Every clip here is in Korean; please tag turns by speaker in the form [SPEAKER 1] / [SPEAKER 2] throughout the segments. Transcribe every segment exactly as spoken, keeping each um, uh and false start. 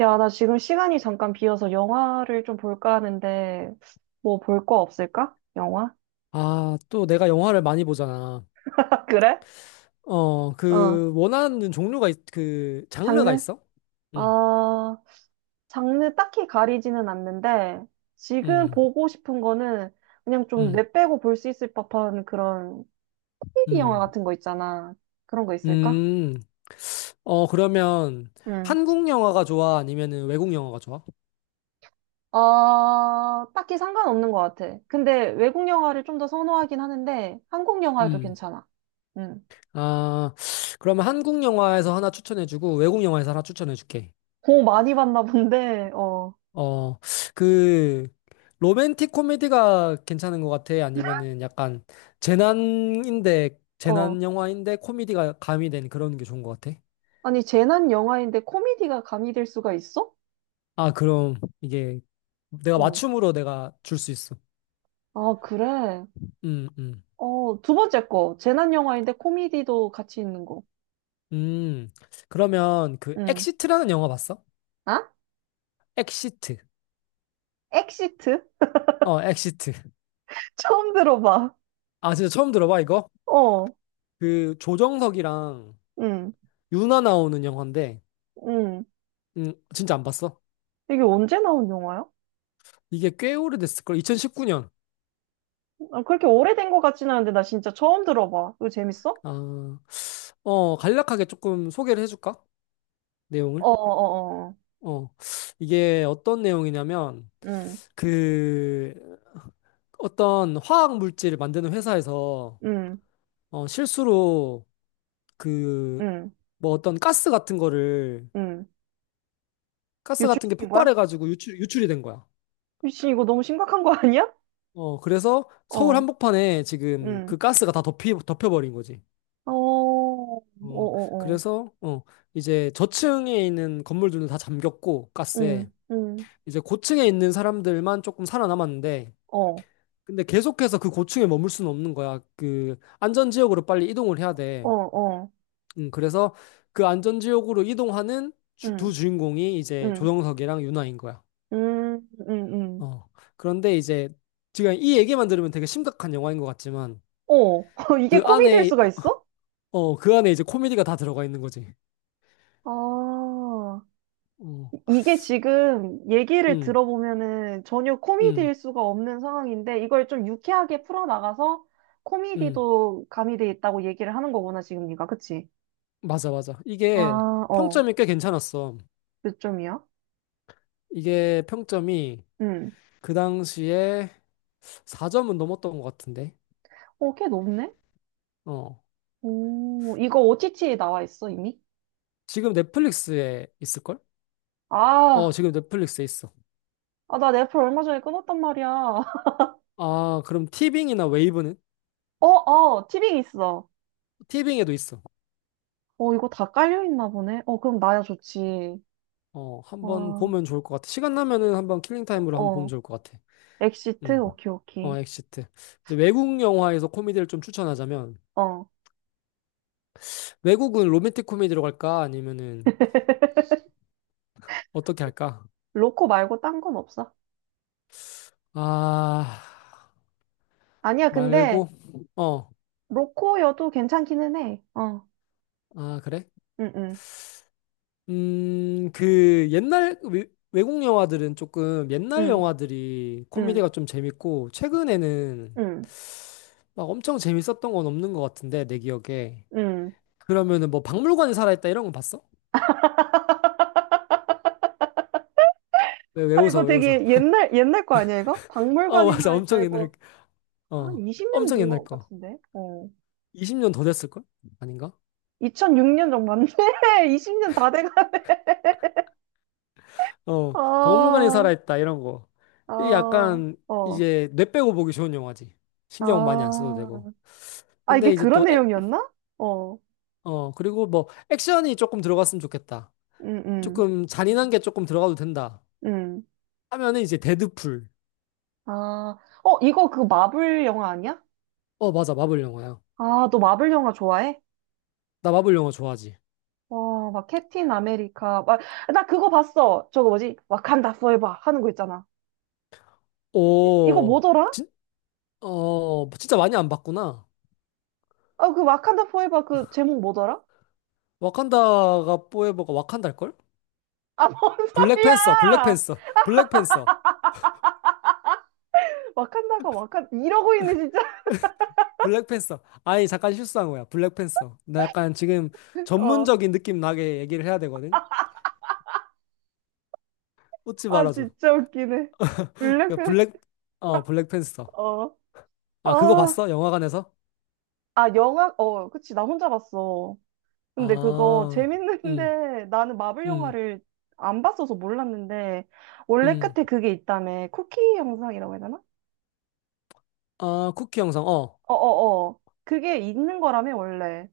[SPEAKER 1] 야, 나 지금 시간이 잠깐 비어서 영화를 좀 볼까 하는데, 뭐 볼 거 없을까? 영화?
[SPEAKER 2] 아, 또 내가 영화를 많이 보잖아.
[SPEAKER 1] 그래?
[SPEAKER 2] 어,
[SPEAKER 1] 어,
[SPEAKER 2] 그, 원하는 종류가, 있, 그, 장르가
[SPEAKER 1] 장르?
[SPEAKER 2] 있어? 응,
[SPEAKER 1] 어, 장르 딱히 가리지는 않는데, 지금
[SPEAKER 2] 응,
[SPEAKER 1] 보고 싶은 거는 그냥 좀
[SPEAKER 2] 응,
[SPEAKER 1] 뇌 빼고 볼 수 있을 법한 그런 코미디 영화
[SPEAKER 2] 응,
[SPEAKER 1] 같은 거 있잖아. 그런 거 있을까?
[SPEAKER 2] 음. 어, 그러면
[SPEAKER 1] 응.
[SPEAKER 2] 한국 영화가 좋아? 아니면은 외국 영화가 좋아?
[SPEAKER 1] 어, 딱히 상관없는 것 같아. 근데 외국 영화를 좀 더 선호하긴 하는데, 한국 영화도
[SPEAKER 2] 음.
[SPEAKER 1] 괜찮아. 응.
[SPEAKER 2] 아, 그러면 한국 영화에서 하나 추천해주고 외국 영화에서 하나 추천해줄게.
[SPEAKER 1] 고 많이 봤나 본데, 어.
[SPEAKER 2] 어, 그, 로맨틱 코미디가 괜찮은 것 같아? 아니면은 약간 재난인데,
[SPEAKER 1] 어.
[SPEAKER 2] 재난 영화인데 코미디가 가미된 그런 게 좋은 것 같아?
[SPEAKER 1] 아니, 재난 영화인데 코미디가 가미될 수가 있어?
[SPEAKER 2] 아, 그럼 이게 내가
[SPEAKER 1] 응.
[SPEAKER 2] 맞춤으로 내가 줄 수 있어.
[SPEAKER 1] 아, 그래.
[SPEAKER 2] 음, 음,
[SPEAKER 1] 어, 두 번째 거. 재난 영화인데 코미디도 같이 있는 거.
[SPEAKER 2] 음. 그러면 그
[SPEAKER 1] 응.
[SPEAKER 2] 엑시트라는 영화 봤어?
[SPEAKER 1] 아?
[SPEAKER 2] 엑시트.
[SPEAKER 1] 엑시트?
[SPEAKER 2] 어, 엑시트.
[SPEAKER 1] 처음 들어봐.
[SPEAKER 2] 아, 진짜 처음 들어봐, 이거?
[SPEAKER 1] 어.
[SPEAKER 2] 그 조정석이랑
[SPEAKER 1] 응.
[SPEAKER 2] 윤아 나오는 영화인데,
[SPEAKER 1] 응.
[SPEAKER 2] 음, 진짜 안 봤어?
[SPEAKER 1] 이게 언제 나온 영화야?
[SPEAKER 2] 이게 꽤 오래됐을걸? 이천십구 년.
[SPEAKER 1] 아, 그렇게 오래된 것 같진 않은데 나 진짜 처음 들어봐. 이거 재밌어?
[SPEAKER 2] 아, 어, 간략하게 조금 소개를 해줄까?
[SPEAKER 1] 어,
[SPEAKER 2] 내용을.
[SPEAKER 1] 어, 어. 어.
[SPEAKER 2] 어, 이게 어떤 내용이냐면,
[SPEAKER 1] 응.
[SPEAKER 2] 그 어떤 화학 물질을 만드는 회사에서
[SPEAKER 1] 응.
[SPEAKER 2] 어, 실수로 그,
[SPEAKER 1] 응.
[SPEAKER 2] 뭐 어떤 가스 같은 거를,
[SPEAKER 1] 응.
[SPEAKER 2] 가스 같은 게
[SPEAKER 1] 유출시킨 거야?
[SPEAKER 2] 폭발해가지고 유출, 유출이 된 거야.
[SPEAKER 1] 미친 이거 너무 심각한 거 아니야?
[SPEAKER 2] 어, 그래서 서울
[SPEAKER 1] 어.
[SPEAKER 2] 한복판에 지금 그
[SPEAKER 1] 응.
[SPEAKER 2] 가스가 다 덮이, 덮여버린 거지.
[SPEAKER 1] 어. 어,
[SPEAKER 2] 어,
[SPEAKER 1] 어, 어.
[SPEAKER 2] 그래서, 어, 이제 저층에 있는 건물들은 다 잠겼고, 가스에.
[SPEAKER 1] 응, 응,
[SPEAKER 2] 이제 고층에 있는 사람들만 조금 살아남았는데,
[SPEAKER 1] 어,
[SPEAKER 2] 근데 계속해서 그 고층에 머물 수는 없는 거야. 그 안전지역으로 빨리 이동을 해야
[SPEAKER 1] 어,
[SPEAKER 2] 돼.
[SPEAKER 1] 어,
[SPEAKER 2] 음, 그래서 그 안전지역으로 이동하는 주-
[SPEAKER 1] 응,
[SPEAKER 2] 두 주인공이 이제
[SPEAKER 1] 응,
[SPEAKER 2] 조정석이랑 윤아인 거야.
[SPEAKER 1] 응, 응, 응.
[SPEAKER 2] 어. 그런데 이제 지금 이 얘기만 들으면 되게 심각한 영화인 것 같지만
[SPEAKER 1] 어, 이게
[SPEAKER 2] 그
[SPEAKER 1] 코미디일
[SPEAKER 2] 안에
[SPEAKER 1] 수가
[SPEAKER 2] 어,
[SPEAKER 1] 있어?
[SPEAKER 2] 어, 그 안에 이제 코미디가 다 들어가 있는 거지.
[SPEAKER 1] 아,
[SPEAKER 2] 어.
[SPEAKER 1] 이게 지금 얘기를
[SPEAKER 2] 음,
[SPEAKER 1] 들어보면은 전혀
[SPEAKER 2] 음,
[SPEAKER 1] 코미디일 수가 없는 상황인데 이걸 좀 유쾌하게 풀어나가서
[SPEAKER 2] 음.
[SPEAKER 1] 코미디도 가미돼 있다고 얘기를 하는 거구나, 지금 네가. 그치?
[SPEAKER 2] 맞아, 맞아.
[SPEAKER 1] 아,
[SPEAKER 2] 이게
[SPEAKER 1] 어,
[SPEAKER 2] 평점이 꽤 괜찮았어.
[SPEAKER 1] 몇 점이야?
[SPEAKER 2] 이게 평점이
[SPEAKER 1] 응.
[SPEAKER 2] 그 당시에 사 점은 넘었던 것 같은데.
[SPEAKER 1] 어, 꽤 높네?
[SPEAKER 2] 어.
[SPEAKER 1] 오, 이거 오티티에 나와 있어, 이미?
[SPEAKER 2] 지금 넷플릭스에 있을걸? 어,
[SPEAKER 1] 아,
[SPEAKER 2] 지금 넷플릭스에 있어.
[SPEAKER 1] 아, 나 넷플 얼마 전에 끊었단 말이야.
[SPEAKER 2] 아, 그럼 티빙이나 웨이브는?
[SPEAKER 1] 어, 어, 티빙 있어.
[SPEAKER 2] 티빙에도 있어.
[SPEAKER 1] 어, 이거 다 깔려있나 보네. 어, 그럼 나야 좋지.
[SPEAKER 2] 어, 한번
[SPEAKER 1] 와,
[SPEAKER 2] 보면 좋을 것 같아. 시간 나면은 한번 킬링 타임으로 한번 보면
[SPEAKER 1] 어.
[SPEAKER 2] 좋을 것 같아.
[SPEAKER 1] 엑시트?
[SPEAKER 2] 음.
[SPEAKER 1] 오케이,
[SPEAKER 2] 어,
[SPEAKER 1] 오케이.
[SPEAKER 2] 엑시트. 이제 외국 영화에서 코미디를 좀 추천하자면
[SPEAKER 1] 어.
[SPEAKER 2] 외국은 로맨틱 코미디로 갈까? 아니면은 어떻게 할까?
[SPEAKER 1] 로코 말고 딴 건 없어.
[SPEAKER 2] 아,
[SPEAKER 1] 아니야, 근데
[SPEAKER 2] 말고 어.
[SPEAKER 1] 로코여도 괜찮기는 해. 어.
[SPEAKER 2] 아, 그래?
[SPEAKER 1] 응, 응,
[SPEAKER 2] 음, 그 옛날 외, 외국 영화들은 조금 옛날
[SPEAKER 1] 응,
[SPEAKER 2] 영화들이
[SPEAKER 1] 응,
[SPEAKER 2] 코미디가 좀 재밌고 최근에는
[SPEAKER 1] 응,
[SPEAKER 2] 막 엄청 재밌었던 건 없는 것 같은데 내 기억에.
[SPEAKER 1] 응.
[SPEAKER 2] 그러면은 뭐 박물관에 살아있다 이런 거 봤어? 왜, 왜
[SPEAKER 1] 아,
[SPEAKER 2] 웃어,
[SPEAKER 1] 이거
[SPEAKER 2] 왜 웃어?
[SPEAKER 1] 되게 옛날, 옛날 거 아니야, 이거?
[SPEAKER 2] 어,
[SPEAKER 1] 박물관이
[SPEAKER 2] 맞아.
[SPEAKER 1] 살아있다,
[SPEAKER 2] 엄청 옛날,
[SPEAKER 1] 이거. 한
[SPEAKER 2] 어,
[SPEAKER 1] 이십 년
[SPEAKER 2] 엄청
[SPEAKER 1] 된
[SPEAKER 2] 옛날
[SPEAKER 1] 것
[SPEAKER 2] 거.
[SPEAKER 1] 같은데? 어.
[SPEAKER 2] 이십 년 더 됐을걸? 아닌가?
[SPEAKER 1] 이천육 년 정도 맞네? 이십 년 다 돼가네.
[SPEAKER 2] 어, 박물관에
[SPEAKER 1] 아,
[SPEAKER 2] 살아있다 이런 거. 이
[SPEAKER 1] 아,
[SPEAKER 2] 약간
[SPEAKER 1] 어.
[SPEAKER 2] 이제 뇌 빼고 보기 좋은 영화지.
[SPEAKER 1] 아,
[SPEAKER 2] 신경 많이 안 써도 되고.
[SPEAKER 1] 아, 이게
[SPEAKER 2] 근데 이제
[SPEAKER 1] 그런
[SPEAKER 2] 또, 액,
[SPEAKER 1] 내용이었나? 어,
[SPEAKER 2] 어, 그리고 뭐 액션이 조금 들어갔으면 좋겠다.
[SPEAKER 1] 응응
[SPEAKER 2] 조금 잔인한 게 조금 들어가도 된다.
[SPEAKER 1] 응 응.
[SPEAKER 2] 하면은 이제 데드풀.
[SPEAKER 1] 아, 어, 이거 그 마블 영화 아니야?
[SPEAKER 2] 어, 맞아. 마블 영화야.
[SPEAKER 1] 아, 너 마블 영화 좋아해?
[SPEAKER 2] 나 마블 영화 좋아하지.
[SPEAKER 1] 와, 막 캡틴 아메리카, 막, 나 그거 봤어. 저거 뭐지? 와칸다 포에버 하는 거 있잖아. 이, 이거
[SPEAKER 2] 오,
[SPEAKER 1] 뭐더라?
[SPEAKER 2] 진, 어, 진짜 많이 안 봤구나.
[SPEAKER 1] 아, 그 와칸다 포에버 그 제목 뭐더라?
[SPEAKER 2] 와칸다가 포에버가 와칸달걸?
[SPEAKER 1] 아, 뭔
[SPEAKER 2] 블랙팬서,
[SPEAKER 1] 소리야!
[SPEAKER 2] 블랙팬서, 블랙팬서,
[SPEAKER 1] 와칸다가 와칸, 이러고 있네, 진짜.
[SPEAKER 2] 블랙팬서. 아니, 잠깐 실수한 거야. 블랙팬서. 나 약간 지금
[SPEAKER 1] 어,
[SPEAKER 2] 전문적인 느낌 나게 얘기를 해야 되거든? 웃지
[SPEAKER 1] 아,
[SPEAKER 2] 말아줘.
[SPEAKER 1] 진짜 웃기네.
[SPEAKER 2] 그
[SPEAKER 1] 블랙팬,
[SPEAKER 2] 블랙, 어, 블랙팬서.
[SPEAKER 1] 어,
[SPEAKER 2] 아, 그거
[SPEAKER 1] 아,
[SPEAKER 2] 봤어? 영화관에서?
[SPEAKER 1] 아, 영화, 어, 그치, 나 혼자 봤어. 근데 그거
[SPEAKER 2] 아, 음,
[SPEAKER 1] 재밌는데 나는 마블
[SPEAKER 2] 음,
[SPEAKER 1] 영화를 안 봤어서 몰랐는데 원래
[SPEAKER 2] 음.
[SPEAKER 1] 끝에 그게 있다며 쿠키 영상이라고 해야 되나?
[SPEAKER 2] 아, 쿠키 영상, 어.
[SPEAKER 1] 어어어 그게 있는 거라며 원래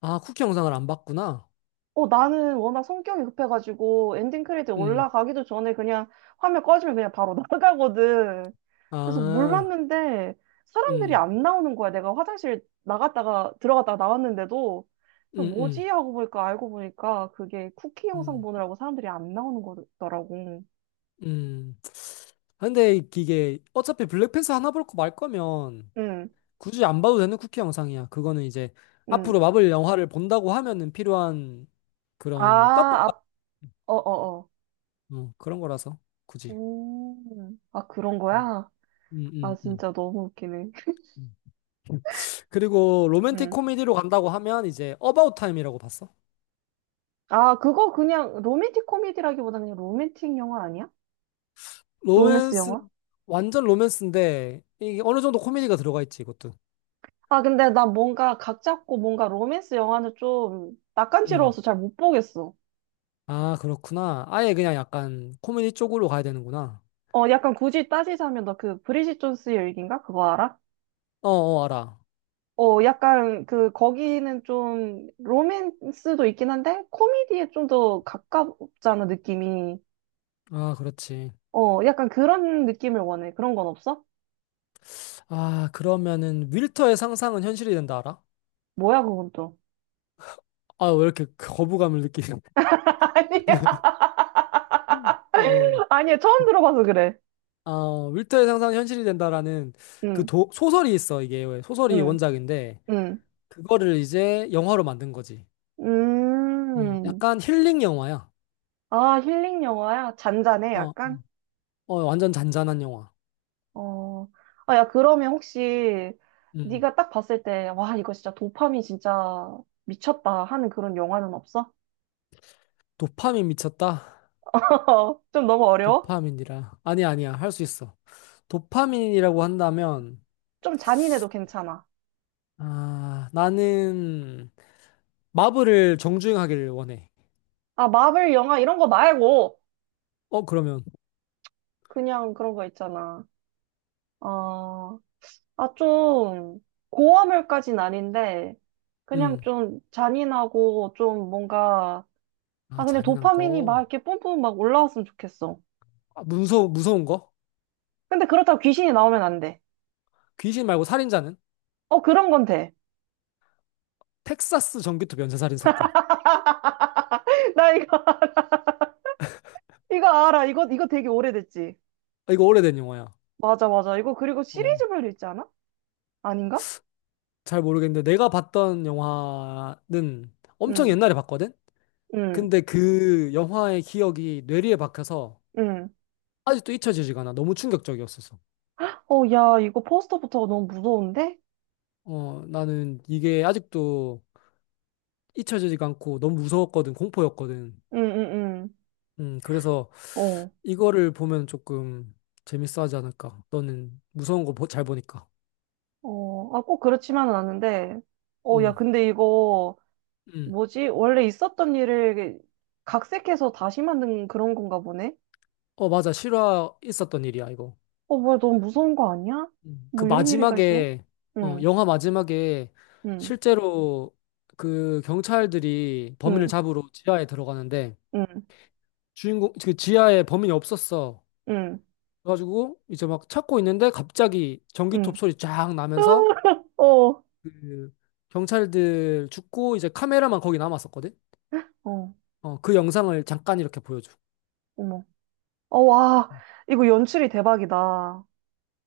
[SPEAKER 2] 아, 쿠키 영상을 안 봤구나.
[SPEAKER 1] 어 나는 워낙 성격이 급해가지고 엔딩 크레딧
[SPEAKER 2] 음,
[SPEAKER 1] 올라가기도 전에 그냥 화면 꺼지면 그냥 바로 나가거든 그래서
[SPEAKER 2] 아,
[SPEAKER 1] 몰랐는데 사람들이
[SPEAKER 2] 응
[SPEAKER 1] 안 나오는 거야 내가 화장실 나갔다가 들어갔다가 나왔는데도 또
[SPEAKER 2] 음,
[SPEAKER 1] 뭐지
[SPEAKER 2] 음,
[SPEAKER 1] 하고 보니까 알고 보니까 그게 쿠키 영상
[SPEAKER 2] 음,
[SPEAKER 1] 보느라고 사람들이 안 나오는 거더라고.
[SPEAKER 2] 음. 근데 이게 어차피 블랙팬서 하나 볼 거 말 거면
[SPEAKER 1] 응,
[SPEAKER 2] 굳이 안 봐도 되는 쿠키 영상이야. 그거는 이제
[SPEAKER 1] 응.
[SPEAKER 2] 앞으로 마블 영화를 본다고 하면은 필요한
[SPEAKER 1] 아,
[SPEAKER 2] 그런 떡밥
[SPEAKER 1] 앞, 어, 어, 어.
[SPEAKER 2] 어, 그런 거라서 굳이.
[SPEAKER 1] 음, 아, 그런 거야?
[SPEAKER 2] 음,
[SPEAKER 1] 아,
[SPEAKER 2] 음, 음.
[SPEAKER 1] 진짜 너무 웃기네.
[SPEAKER 2] 음. 그리고 로맨틱
[SPEAKER 1] 응.
[SPEAKER 2] 코미디로 간다고 하면 이제 어바웃 타임이라고 봤어.
[SPEAKER 1] 아, 그거 그냥 로맨틱 코미디라기보다는 그냥 로맨틱 영화 아니야? 로맨스
[SPEAKER 2] 로맨스
[SPEAKER 1] 영화?
[SPEAKER 2] 완전 로맨스인데 이게 어느 정도 코미디가 들어가 있지 이것도.
[SPEAKER 1] 아, 근데 나 뭔가 각 잡고 뭔가 로맨스 영화는 좀
[SPEAKER 2] 음.
[SPEAKER 1] 낯간지러워서 잘 못 보겠어.
[SPEAKER 2] 아, 그렇구나. 아예 그냥 약간 코미디 쪽으로 가야 되는구나.
[SPEAKER 1] 어, 약간 굳이 따지자면 너 그 브리짓 존스의 일기인가? 그거 알아?
[SPEAKER 2] 어, 어, 알아.
[SPEAKER 1] 어, 약간 그 거기는 좀 로맨스도 있긴 한데 코미디에 좀 더 가깝잖아, 느낌이.
[SPEAKER 2] 아, 그렇지.
[SPEAKER 1] 어, 약간 그런 느낌을 원해. 그런 건 없어?
[SPEAKER 2] 아, 그러면은 윌터의 상상은 현실이 된다 알아?
[SPEAKER 1] 뭐야, 그건 또.
[SPEAKER 2] 아, 왜 이렇게 거부감을 느끼지?
[SPEAKER 1] 아니야,
[SPEAKER 2] 어,
[SPEAKER 1] 아니야. 처음 들어봐서 그래.
[SPEAKER 2] 아, 윌터의 상상이 현실이 된다라는 그
[SPEAKER 1] 응,
[SPEAKER 2] 도- 소설이 있어, 이게. 소설이
[SPEAKER 1] 응,
[SPEAKER 2] 원작인데,
[SPEAKER 1] 응.
[SPEAKER 2] 그거를 이제 영화로 만든 거지. 어,
[SPEAKER 1] 음.
[SPEAKER 2] 약간 힐링 영화야.
[SPEAKER 1] 아, 힐링 영화야? 잔잔해,
[SPEAKER 2] 어,
[SPEAKER 1] 약간?
[SPEAKER 2] 어, 완전 잔잔한 영화.
[SPEAKER 1] 어. 아, 야, 그러면 혹시
[SPEAKER 2] 음.
[SPEAKER 1] 네가 딱 봤을 때, 와, 이거 진짜 도파민 진짜 미쳤다 하는 그런 영화는 없어?
[SPEAKER 2] 도파민 미쳤다?
[SPEAKER 1] 좀 너무 어려워?
[SPEAKER 2] 도파민이라. 아니야, 아니야. 할 수 있어. 도파민이라고 한다면,
[SPEAKER 1] 좀 잔인해도 괜찮아.
[SPEAKER 2] 아, 나는 마블을 정주행하기를 원해.
[SPEAKER 1] 아, 마블 영화 이런 거 말고
[SPEAKER 2] 어, 그러면,
[SPEAKER 1] 그냥 그런 거 있잖아. 어, 아, 좀, 고화물까진 아닌데, 그냥
[SPEAKER 2] 음.
[SPEAKER 1] 좀 잔인하고, 좀 뭔가,
[SPEAKER 2] 아,
[SPEAKER 1] 아, 그냥
[SPEAKER 2] 잔인한
[SPEAKER 1] 도파민이 막
[SPEAKER 2] 거.
[SPEAKER 1] 이렇게 뿜뿜 막 올라왔으면 좋겠어.
[SPEAKER 2] 아, 무서, 무서운 거?
[SPEAKER 1] 근데 그렇다고 귀신이 나오면 안 돼.
[SPEAKER 2] 귀신 말고 살인자는?
[SPEAKER 1] 어, 그런 건 돼.
[SPEAKER 2] 텍사스 전기톱 연쇄살인 사건.
[SPEAKER 1] 나 이거, 이거 알아. 이거, 이거 되게 오래됐지.
[SPEAKER 2] 아, 이거 오래된 영화야.
[SPEAKER 1] 맞아, 맞아. 이거 그리고
[SPEAKER 2] 어,
[SPEAKER 1] 시리즈별로 있지 않아? 아닌가?
[SPEAKER 2] 잘 모르겠는데 내가 봤던 영화는 엄청
[SPEAKER 1] 응,
[SPEAKER 2] 옛날에 봤거든?
[SPEAKER 1] 응,
[SPEAKER 2] 근데 그 영화의 기억이 뇌리에 박혀서
[SPEAKER 1] 응.
[SPEAKER 2] 아직도 잊혀지지가 않아. 너무 충격적이었어서.
[SPEAKER 1] 어, 야, 이거 포스터부터가 너무 무서운데?
[SPEAKER 2] 어, 나는 이게 아직도 잊혀지지가 않고 너무 무서웠거든. 공포였거든.
[SPEAKER 1] 응, 응,
[SPEAKER 2] 음, 그래서
[SPEAKER 1] 응. 어,
[SPEAKER 2] 이거를 보면 조금 재밌어 하지 않을까. 너는 무서운 거 잘 보니까.
[SPEAKER 1] 어, 아, 꼭 그렇지만은 않은데. 어,
[SPEAKER 2] 음,
[SPEAKER 1] 야, 근데 이거,
[SPEAKER 2] 음.
[SPEAKER 1] 뭐지? 원래 있었던 일을 각색해서 다시 만든 그런 건가 보네?
[SPEAKER 2] 어, 맞아. 실화 있었던 일이야, 이거.
[SPEAKER 1] 어, 뭐야, 너무 무서운 거 아니야?
[SPEAKER 2] 음. 그
[SPEAKER 1] 뭐 이런 일이 다 있어?
[SPEAKER 2] 마지막에, 어,
[SPEAKER 1] 응,
[SPEAKER 2] 영화 마지막에
[SPEAKER 1] 응,
[SPEAKER 2] 실제로 그 경찰들이 범인을
[SPEAKER 1] 응,
[SPEAKER 2] 잡으러 지하에 들어가는데
[SPEAKER 1] 응,
[SPEAKER 2] 주인공, 그 지하에 범인이 없었어.
[SPEAKER 1] 응,
[SPEAKER 2] 그래가지고 이제 막 찾고 있는데 갑자기 전기톱
[SPEAKER 1] 응.
[SPEAKER 2] 소리 쫙 나면서
[SPEAKER 1] 어,
[SPEAKER 2] 그 경찰들 죽고 이제 카메라만 거기 남았었거든?
[SPEAKER 1] 어,
[SPEAKER 2] 어, 그 영상을 잠깐 이렇게 보여줘.
[SPEAKER 1] 어머. 어, 와, 이거 연출이 대박이다.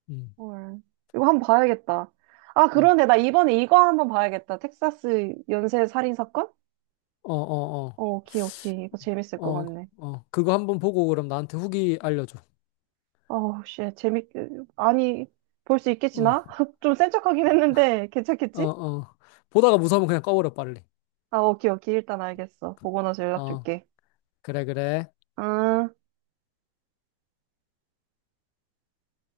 [SPEAKER 2] 음.
[SPEAKER 1] 헐. 이거 한 번 봐야겠다. 아,
[SPEAKER 2] 어,
[SPEAKER 1] 그런데 나 이번에 이거 한 번 봐야겠다. 텍사스 연쇄 살인 사건?
[SPEAKER 2] 어,
[SPEAKER 1] 어,
[SPEAKER 2] 어,
[SPEAKER 1] 오케이, 오케이. 이거 재밌을 것
[SPEAKER 2] 어,
[SPEAKER 1] 같네.
[SPEAKER 2] 어, 그거 한번 보고 그럼 나한테 후기 알려줘.
[SPEAKER 1] 어우 씨, 재밌게. 아니, 볼 수 있겠지나?
[SPEAKER 2] 어,
[SPEAKER 1] 좀 센 척하긴 했는데,
[SPEAKER 2] 어,
[SPEAKER 1] 괜찮겠지?
[SPEAKER 2] 어. 보다가 무서우면 그냥 꺼버려, 빨리.
[SPEAKER 1] 아, 오케이, 오케이. 일단 알겠어. 보고 나서 연락
[SPEAKER 2] 어,
[SPEAKER 1] 줄게.
[SPEAKER 2] 그래, 그래.
[SPEAKER 1] 응.